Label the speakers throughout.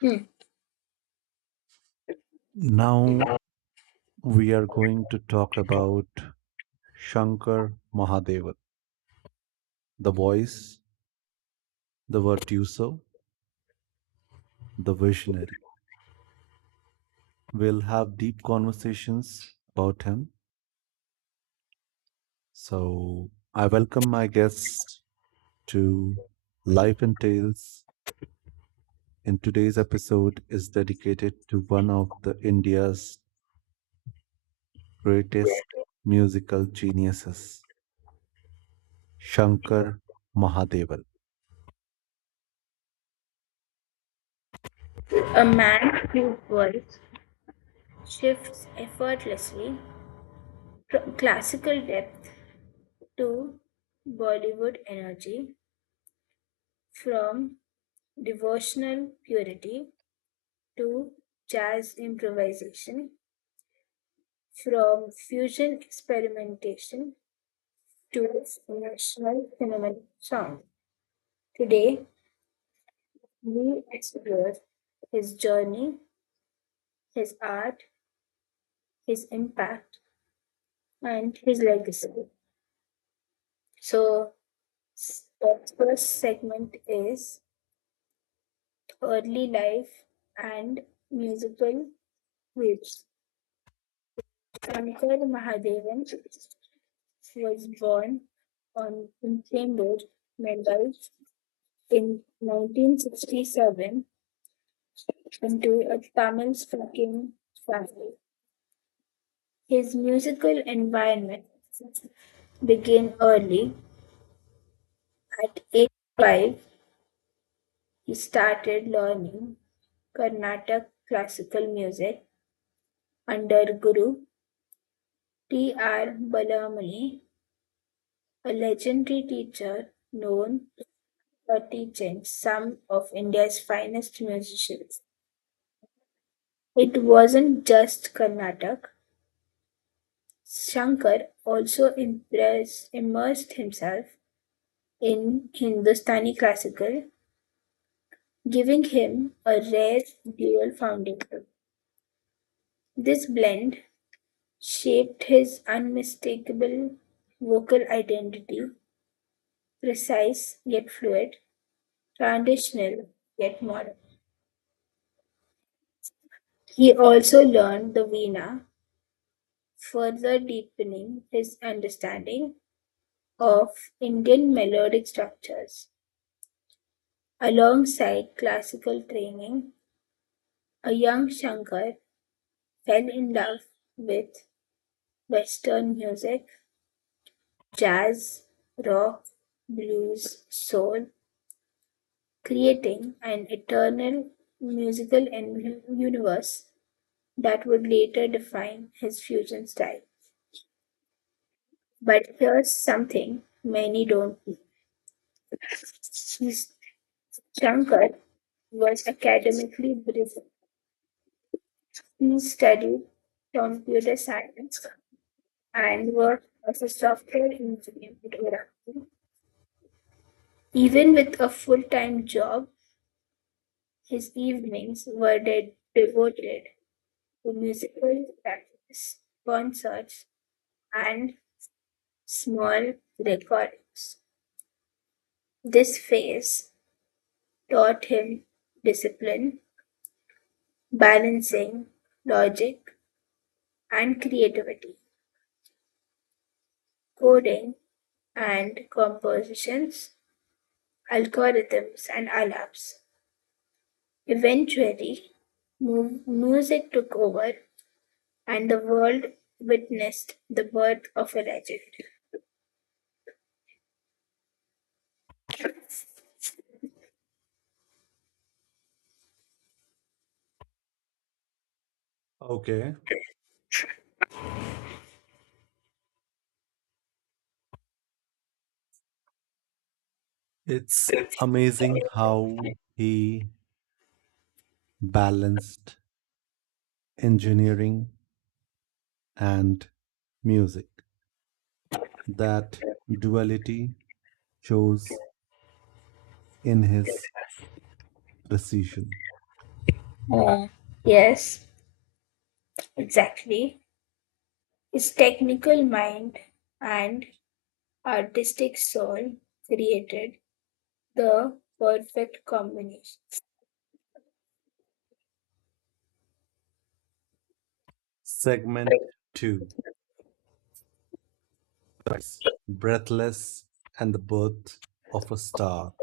Speaker 1: Hmm.
Speaker 2: Now we are going to talk about Shankar Mahadevan, the voice, the virtuoso, the visionary. We'll have deep conversations about him. So I welcome my guest to Life and Tales. And today's episode is dedicated to one of the India's greatest musical geniuses, Shankar Mahadevan.
Speaker 1: A man whose voice shifts effortlessly from classical depth to Bollywood energy, from devotional purity to jazz improvisation, from fusion experimentation to national phenomenal sound. Today, we explore his journey, his art, his impact, and his legacy. So, the first segment is early life and musical waves. Shankar Mahadevan was born on in Chembur, Mumbai, in 1967 into a Tamil speaking family. His musical environment began early. At age 5, he started learning Carnatic classical music under Guru T. R. Balamani, a legendary teacher known for teaching some of India's finest musicians. It wasn't just Karnataka. Shankar also immersed himself in Hindustani classical, giving him a rare dual founding. This blend shaped his unmistakable vocal identity, precise yet fluid, traditional, yet modern. He also learned the Veena, further deepening his understanding of Indian melodic structures. Alongside classical training, a young Shankar fell in love with Western music, jazz, rock, blues, soul, creating an eternal musical universe that would later define his fusion style. But here's something many don't know. Shankar was academically brilliant. He studied computer science and worked as a software engineer at Oracle. Even with a full time job, his evenings were devoted to musical practice, concerts, and small recordings. This phase taught him discipline, balancing logic and creativity, coding and compositions, algorithms and alarms. Eventually, music took over and the world witnessed the birth of a legend.
Speaker 2: Okay. It's amazing how he balanced engineering and music. That duality shows in his precision.
Speaker 1: Yes, exactly. His technical mind and artistic soul created the perfect combination.
Speaker 2: Segment 2: Rise, Breathless and the Birth of a Star.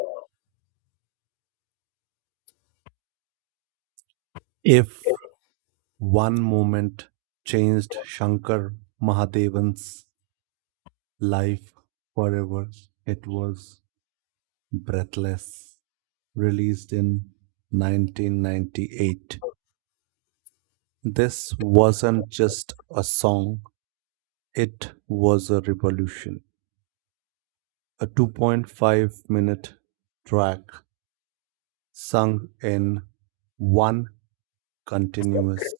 Speaker 2: If one moment changed Shankar Mahadevan's life forever, it was breathless, released in 1998. This wasn't just a song, it was a revolution. A 2.5-minute track sung in one continuous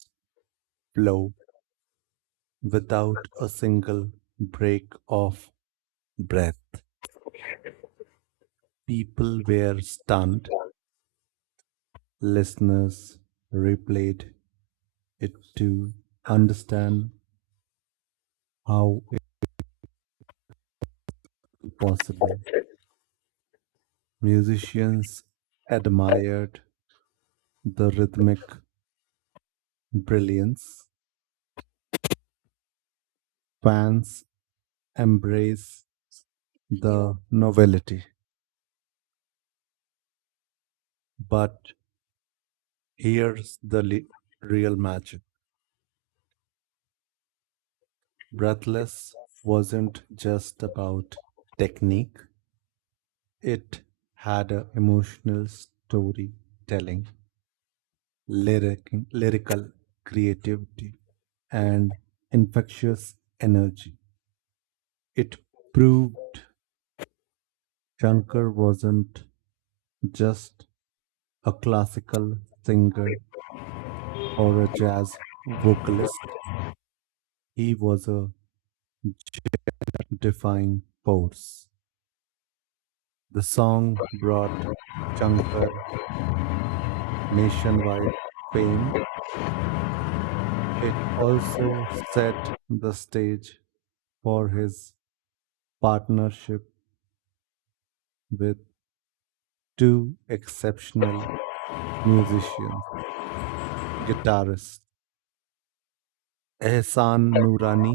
Speaker 2: flow without a single break of breath. People were stunned. Listeners replayed it to understand how it was possible. Musicians admired the rhythmic brilliance, fans embrace the novelty. But here's the real magic. Breathless wasn't just about technique, it had an emotional storytelling, lyrical creativity, and infectious energy. It proved Shankar wasn't just a classical singer or a jazz vocalist. He was a defining force. The song brought Shankar nationwide fame. It also set the stage for his partnership with two exceptional musicians, guitarist Ehsan Nurani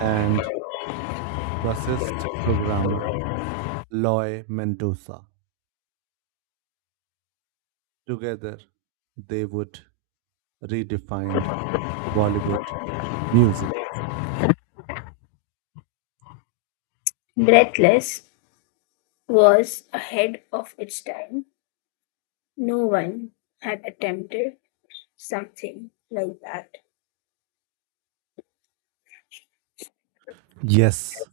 Speaker 2: and bassist programmer Loy Mendoza. Together, they would redefine Bollywood music.
Speaker 1: Breathless was ahead of its time. No one had attempted something like that.
Speaker 2: Yes,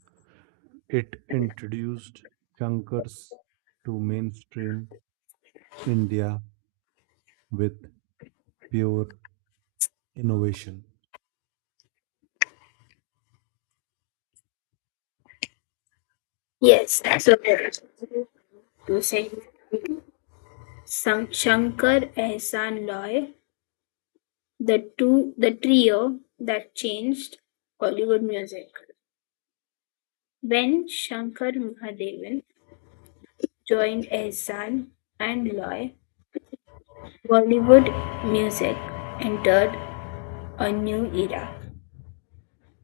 Speaker 2: it introduced Shankars to mainstream India with pure innovation.
Speaker 1: Yes, so a very using Shankar Ehsan Loy, the trio that changed Bollywood music. When Shankar Mahadevan joined Ehsan and Loy, Bollywood music entered a new era.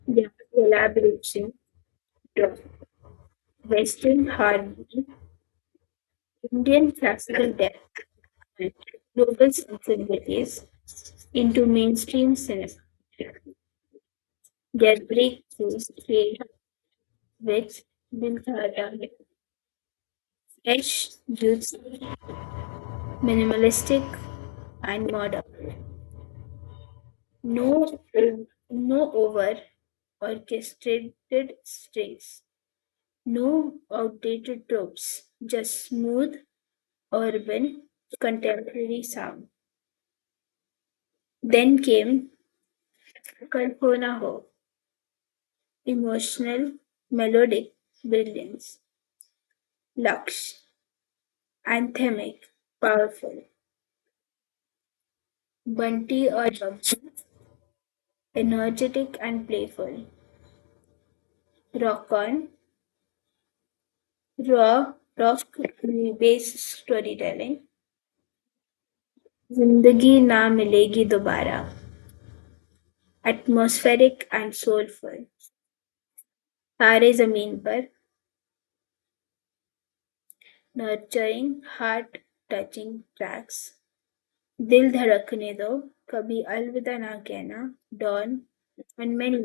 Speaker 1: Their collaboration brought Western harmony, Indian classical depth, global sensibilities into mainstream cinema. Their breakthroughs filled with Bill Carter, Ash Jude's minimalistic and modern. No, no over orchestrated strings, no outdated tropes, just smooth, urban, contemporary sound. Then came Kalpana Ho, emotional, melodic, brilliant, lush, anthemic, powerful. Bunty or Jobson, energetic and playful. Rock on, raw, rock based storytelling. जिंदगी ना मिलेगी दोबारा, atmospheric and soulful, तारे जमीन पर, nurturing heart, touching tracks, दिल धड़कने दो, कभी Alvida Naa Kehna, Don and many.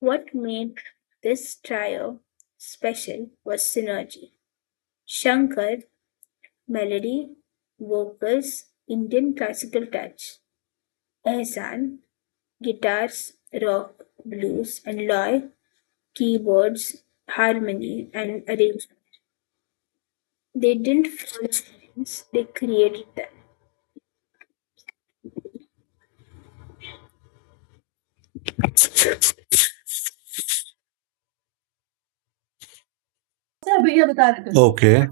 Speaker 1: What made this trio special was synergy. Shankar, melody, vocals, Indian classical touch. Ehsan, guitars, rock, blues, and Loy, keyboards, harmony, and arrangement. They didn't follow trends, they created them.
Speaker 2: Okay,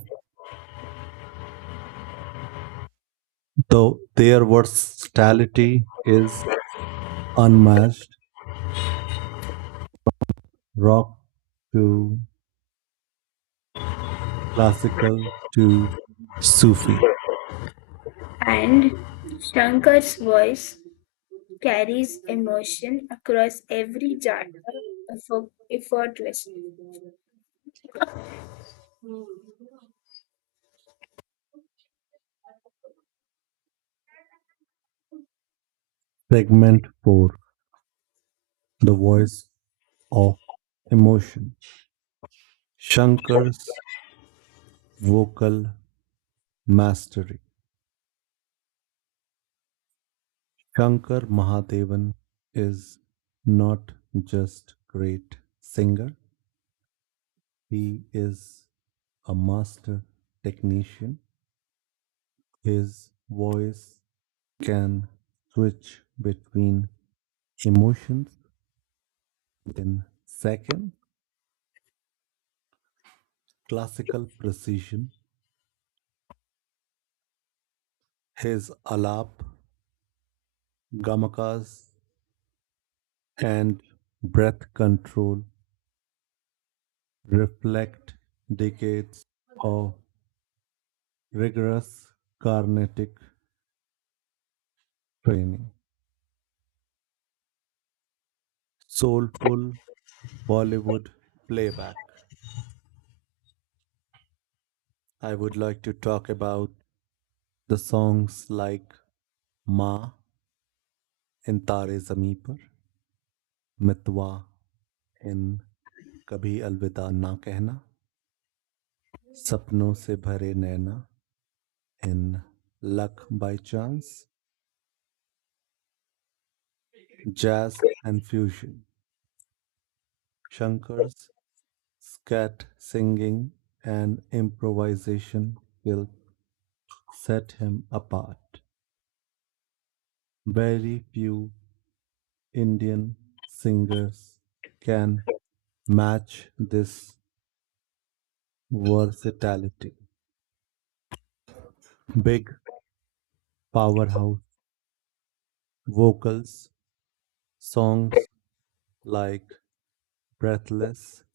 Speaker 2: so their versatility is unmatched, rock to classical to Sufi.
Speaker 1: And Shankar's voice carries emotion across every genre effortlessly.
Speaker 2: Segment 4: The Voice of Emotion. Shankar's vocal mastery. Shankar Mahadevan is not just great singer, he is a master technician. His voice can switch between emotions in seconds. Classical precision. His alap, gamakas, and breath control reflect decades of rigorous carnatic training. Soulful Bollywood playback. I would like to talk about the songs like Ma in Tare Zameen Par, Mitwa in Kabhi Alvida Na Kehna, Sapno Se Bhare Naina in Luck by Chance, Jazz and Fusion. Shankar's scat singing and improvisation will set him apart. Very few Indian singers can match this versatility. Big powerhouse vocals, songs like Breathless,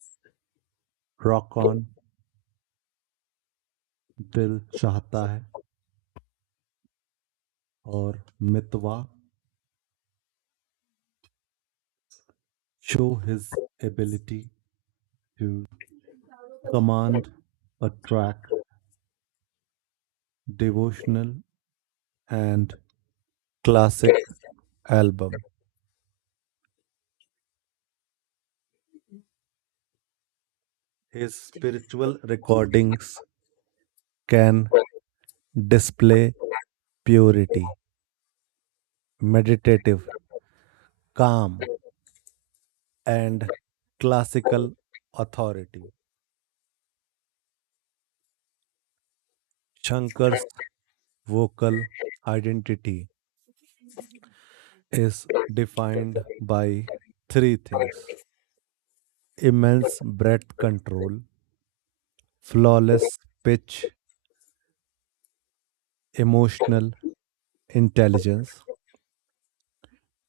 Speaker 2: Rock On, Dil Chahta Hai, or Mitwa show his ability to command a track, devotional and classic album. His spiritual recordings can display purity, meditative, calm, and classical authority. Shankar's vocal identity is defined by three things: immense breath control, flawless pitch, emotional intelligence.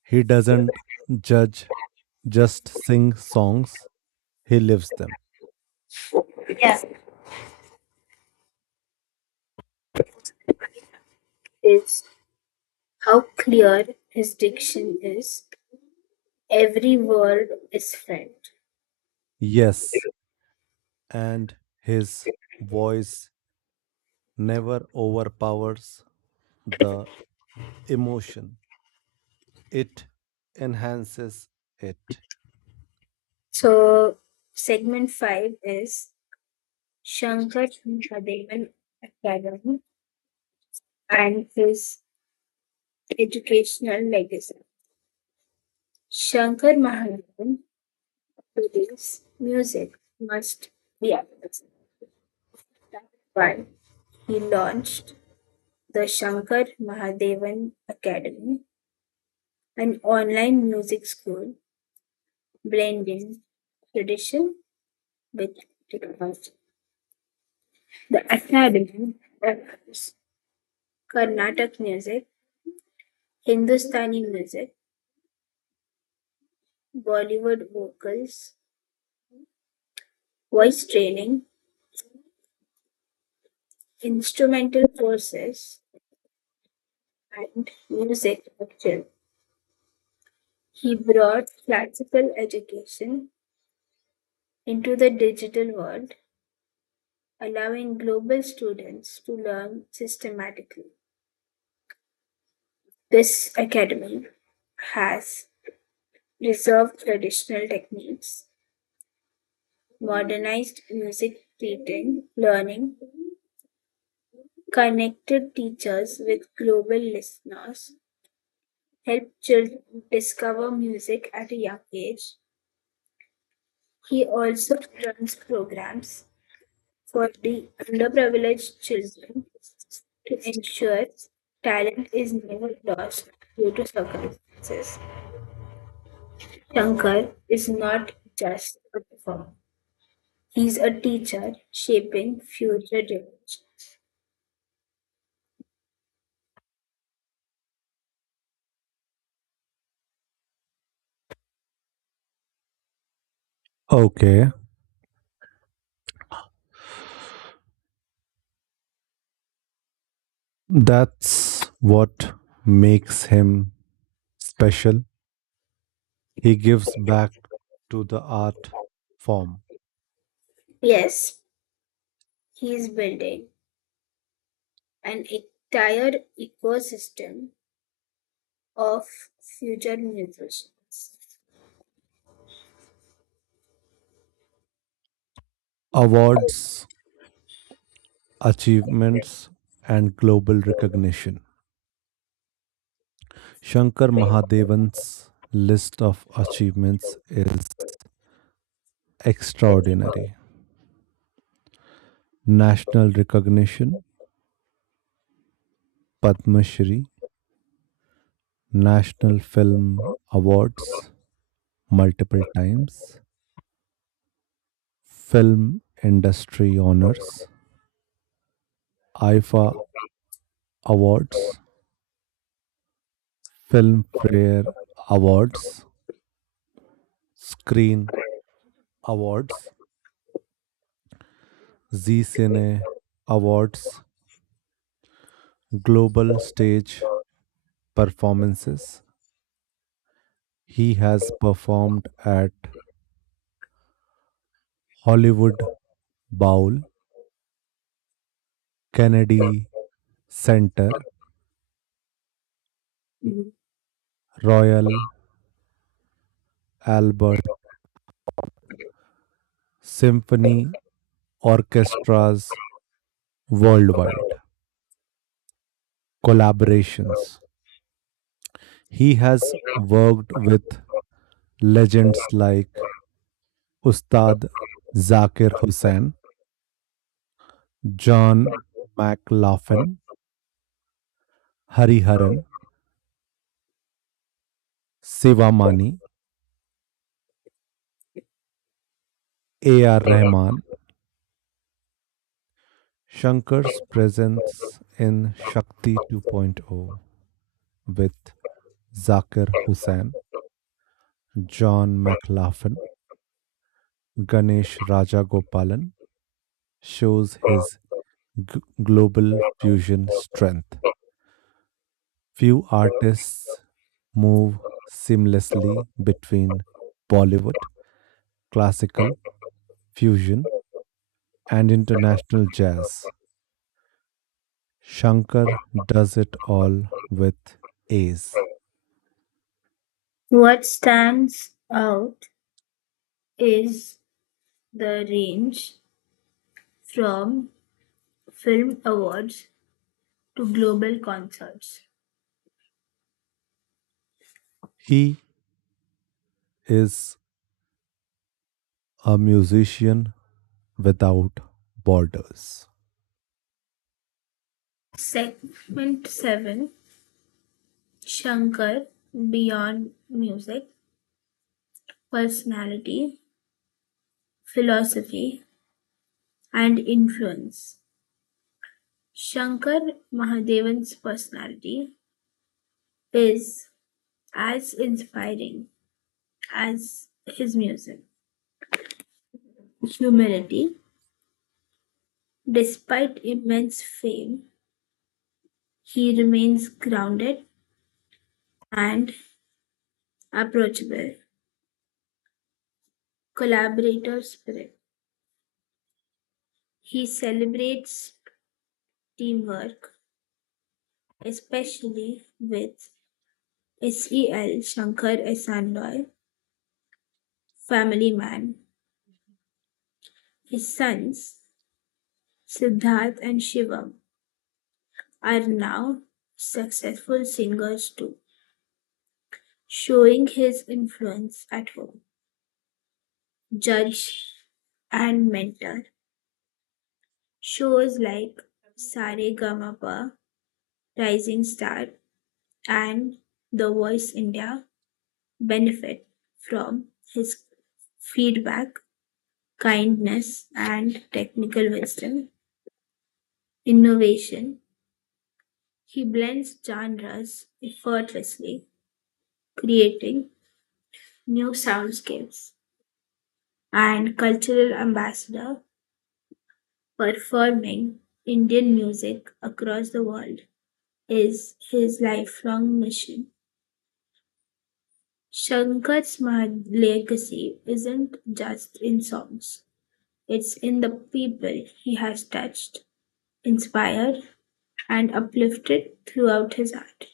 Speaker 2: He doesn't judge, just sing songs, he lives them.
Speaker 1: Is how clear his diction is. Every word is felt.
Speaker 2: Yes, and his voice never overpowers the emotion, it enhances it.
Speaker 1: So, segment five is Shankar Mahadevan Academy and his educational legacy. Shankar Mahadevan believes music must be arts. That's why he launched the Shankar Mahadevan Academy, an online music school blending tradition with technology. The academy offers Carnatic music, Hindustani music, Bollywood vocals, voice training, instrumental courses, and music lecture. He brought classical education into the digital world, allowing global students to learn systematically. This academy has preserved traditional techniques, modernized music teaching, learning, connected teachers with global listeners, helped children discover music at a young age. He also runs programs for the underprivileged children to ensure talent is never lost due to circumstances. Shankar is not just a performer. He's a teacher shaping future jobs.
Speaker 2: Okay, that's what makes him special. He gives back to the art form.
Speaker 1: Yes, he is building an entire ecosystem of future musicians.
Speaker 2: Awards, achievements, and global recognition. Shankar Mahadevan's list of achievements is extraordinary. National recognition, Padma Shri, National Film Awards multiple times, Film Industry Honors, IFA Awards, Filmfare Awards, Screen Awards, Z Cine Awards, Global Stage Performances. He has performed at Hollywood Bowl, Kennedy Center,
Speaker 1: Mhm.
Speaker 2: Royal Albert Symphony Orchestra's worldwide. Collaborations. He has worked with legends like Ustad Zakir Hussain, John McLaughlin, Hariharan, Sivamani, A.R. Rahman. Shankar's presence in Shakti 2.0 with Zakir Hussain, John McLaughlin, Ganesh Rajagopalan shows his global fusion strength. Few artists move seamlessly between Bollywood, classical, fusion, and international jazz. Shankar does it all with ease.
Speaker 1: What stands out is the range from film awards to global concerts.
Speaker 2: He is a musician without borders.
Speaker 1: Segment 7, Shankar beyond music, personality, philosophy, and influence. Shankar Mahadevan's personality is as inspiring as his music. Humility, despite immense fame, he remains grounded and approachable. Collaborator spirit. He celebrates teamwork, especially with SEL, Shankar Esanloy, family man. His sons, Siddharth and Shivam, are now successful singers too, showing his influence at home. Judge and mentor shows like Sare Gamapa, Rising Star, and the Voice India benefit from his feedback, kindness, and technical wisdom. Innovation. He blends genres effortlessly, creating new soundscapes, and cultural ambassador performing Indian music across the world is his lifelong mission. Shankar's legacy isn't just in songs. It's in the people he has touched, inspired, and uplifted throughout his art.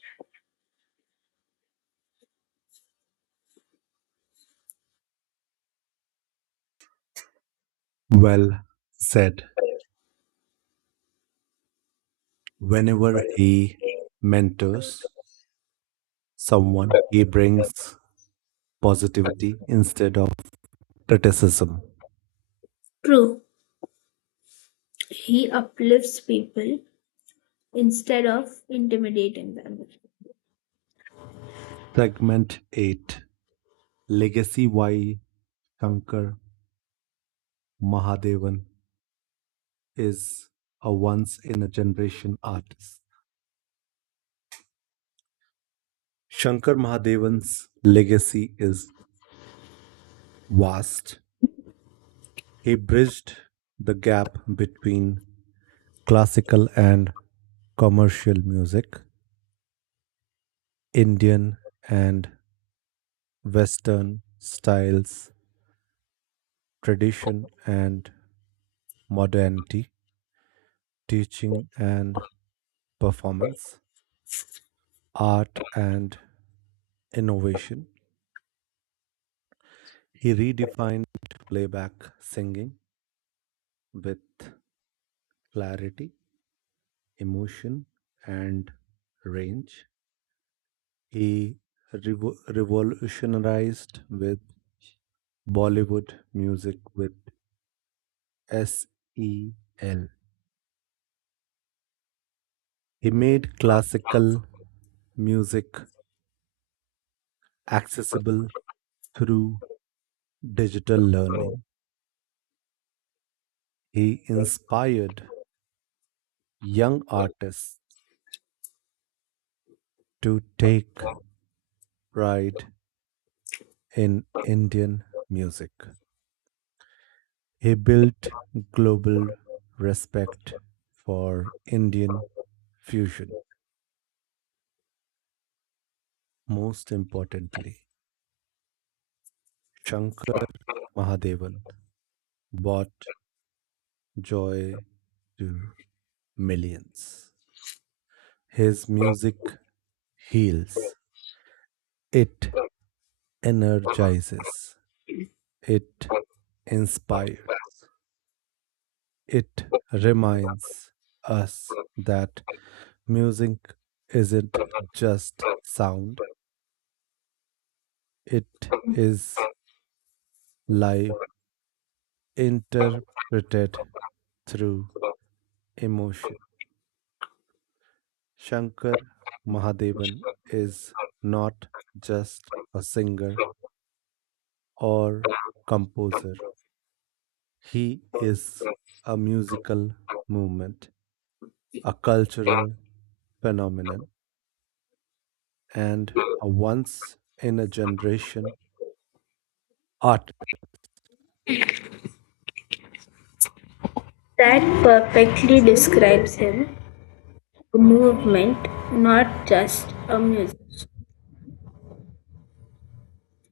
Speaker 2: Well said. Whenever he mentors someone, he brings positivity instead of criticism.
Speaker 1: True, he uplifts people instead of intimidating them.
Speaker 2: Segment 8: Legacy. Y Shankar Mahadevan is a once in a generation artist. Shankar Mahadevan's legacy is vast. He bridged the gap between classical and commercial music, Indian and Western styles, tradition and modernity, teaching and performance, art and innovation. He redefined playback singing with clarity, emotion, and range. He revolutionized with Bollywood music with SEL. He made classical music accessible through digital learning. He inspired young artists to take pride in Indian music. He built global respect for Indian fusion. Most importantly, Shankar Mahadevan brought joy to millions. His music heals, it energizes, it inspires, it reminds us that music isn't just sound, it is life interpreted through emotion. Shankar Mahadevan is not just a singer or composer, he is a musical movement, a cultural phenomenon, and a once in a generation art.
Speaker 1: That perfectly describes him, a movement, not just a music.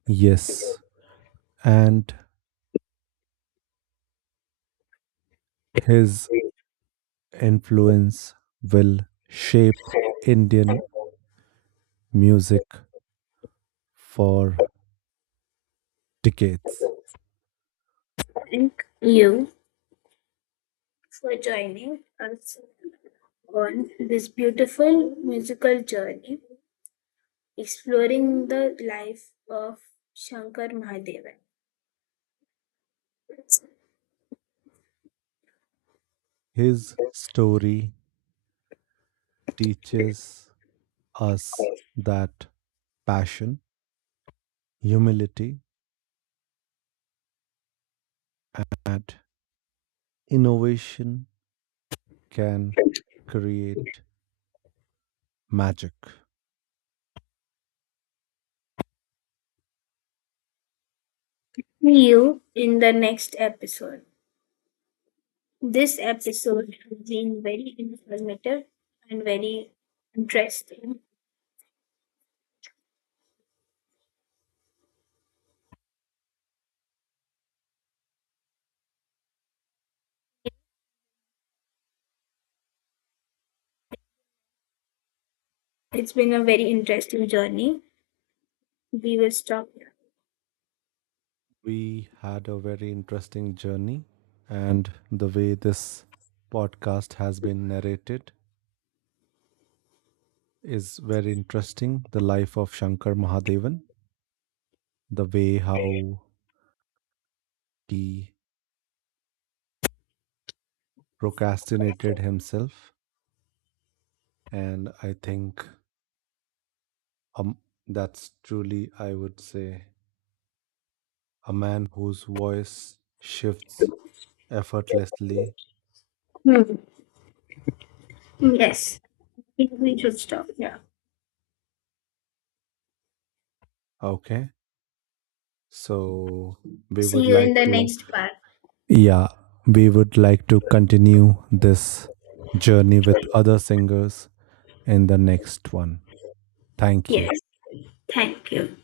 Speaker 2: Yes, and his influence will shape Indian music for decades.
Speaker 1: Thank you for joining us on this beautiful musical journey, exploring the life of Shankar Mahadevan.
Speaker 2: His story teaches us that passion, humility, and innovation can create magic.
Speaker 1: See you in the next episode. This episode has been very informative and very interesting. It's been a very interesting journey. We will stop
Speaker 2: We had a very interesting journey, and the way this podcast has been narrated is very interesting. The life of Shankar Mahadevan, the way how he procrastinated himself, and I think Um, that's truly, I would say, a man whose voice shifts effortlessly.
Speaker 1: here. Hmm. Yes. I think we should stop. Yeah.
Speaker 2: Okay. So we would
Speaker 1: See you
Speaker 2: like
Speaker 1: in the
Speaker 2: to,
Speaker 1: next part.
Speaker 2: yeah, we would like to continue this journey with other singers in the next one. Thank you.
Speaker 1: Yes. Thank you.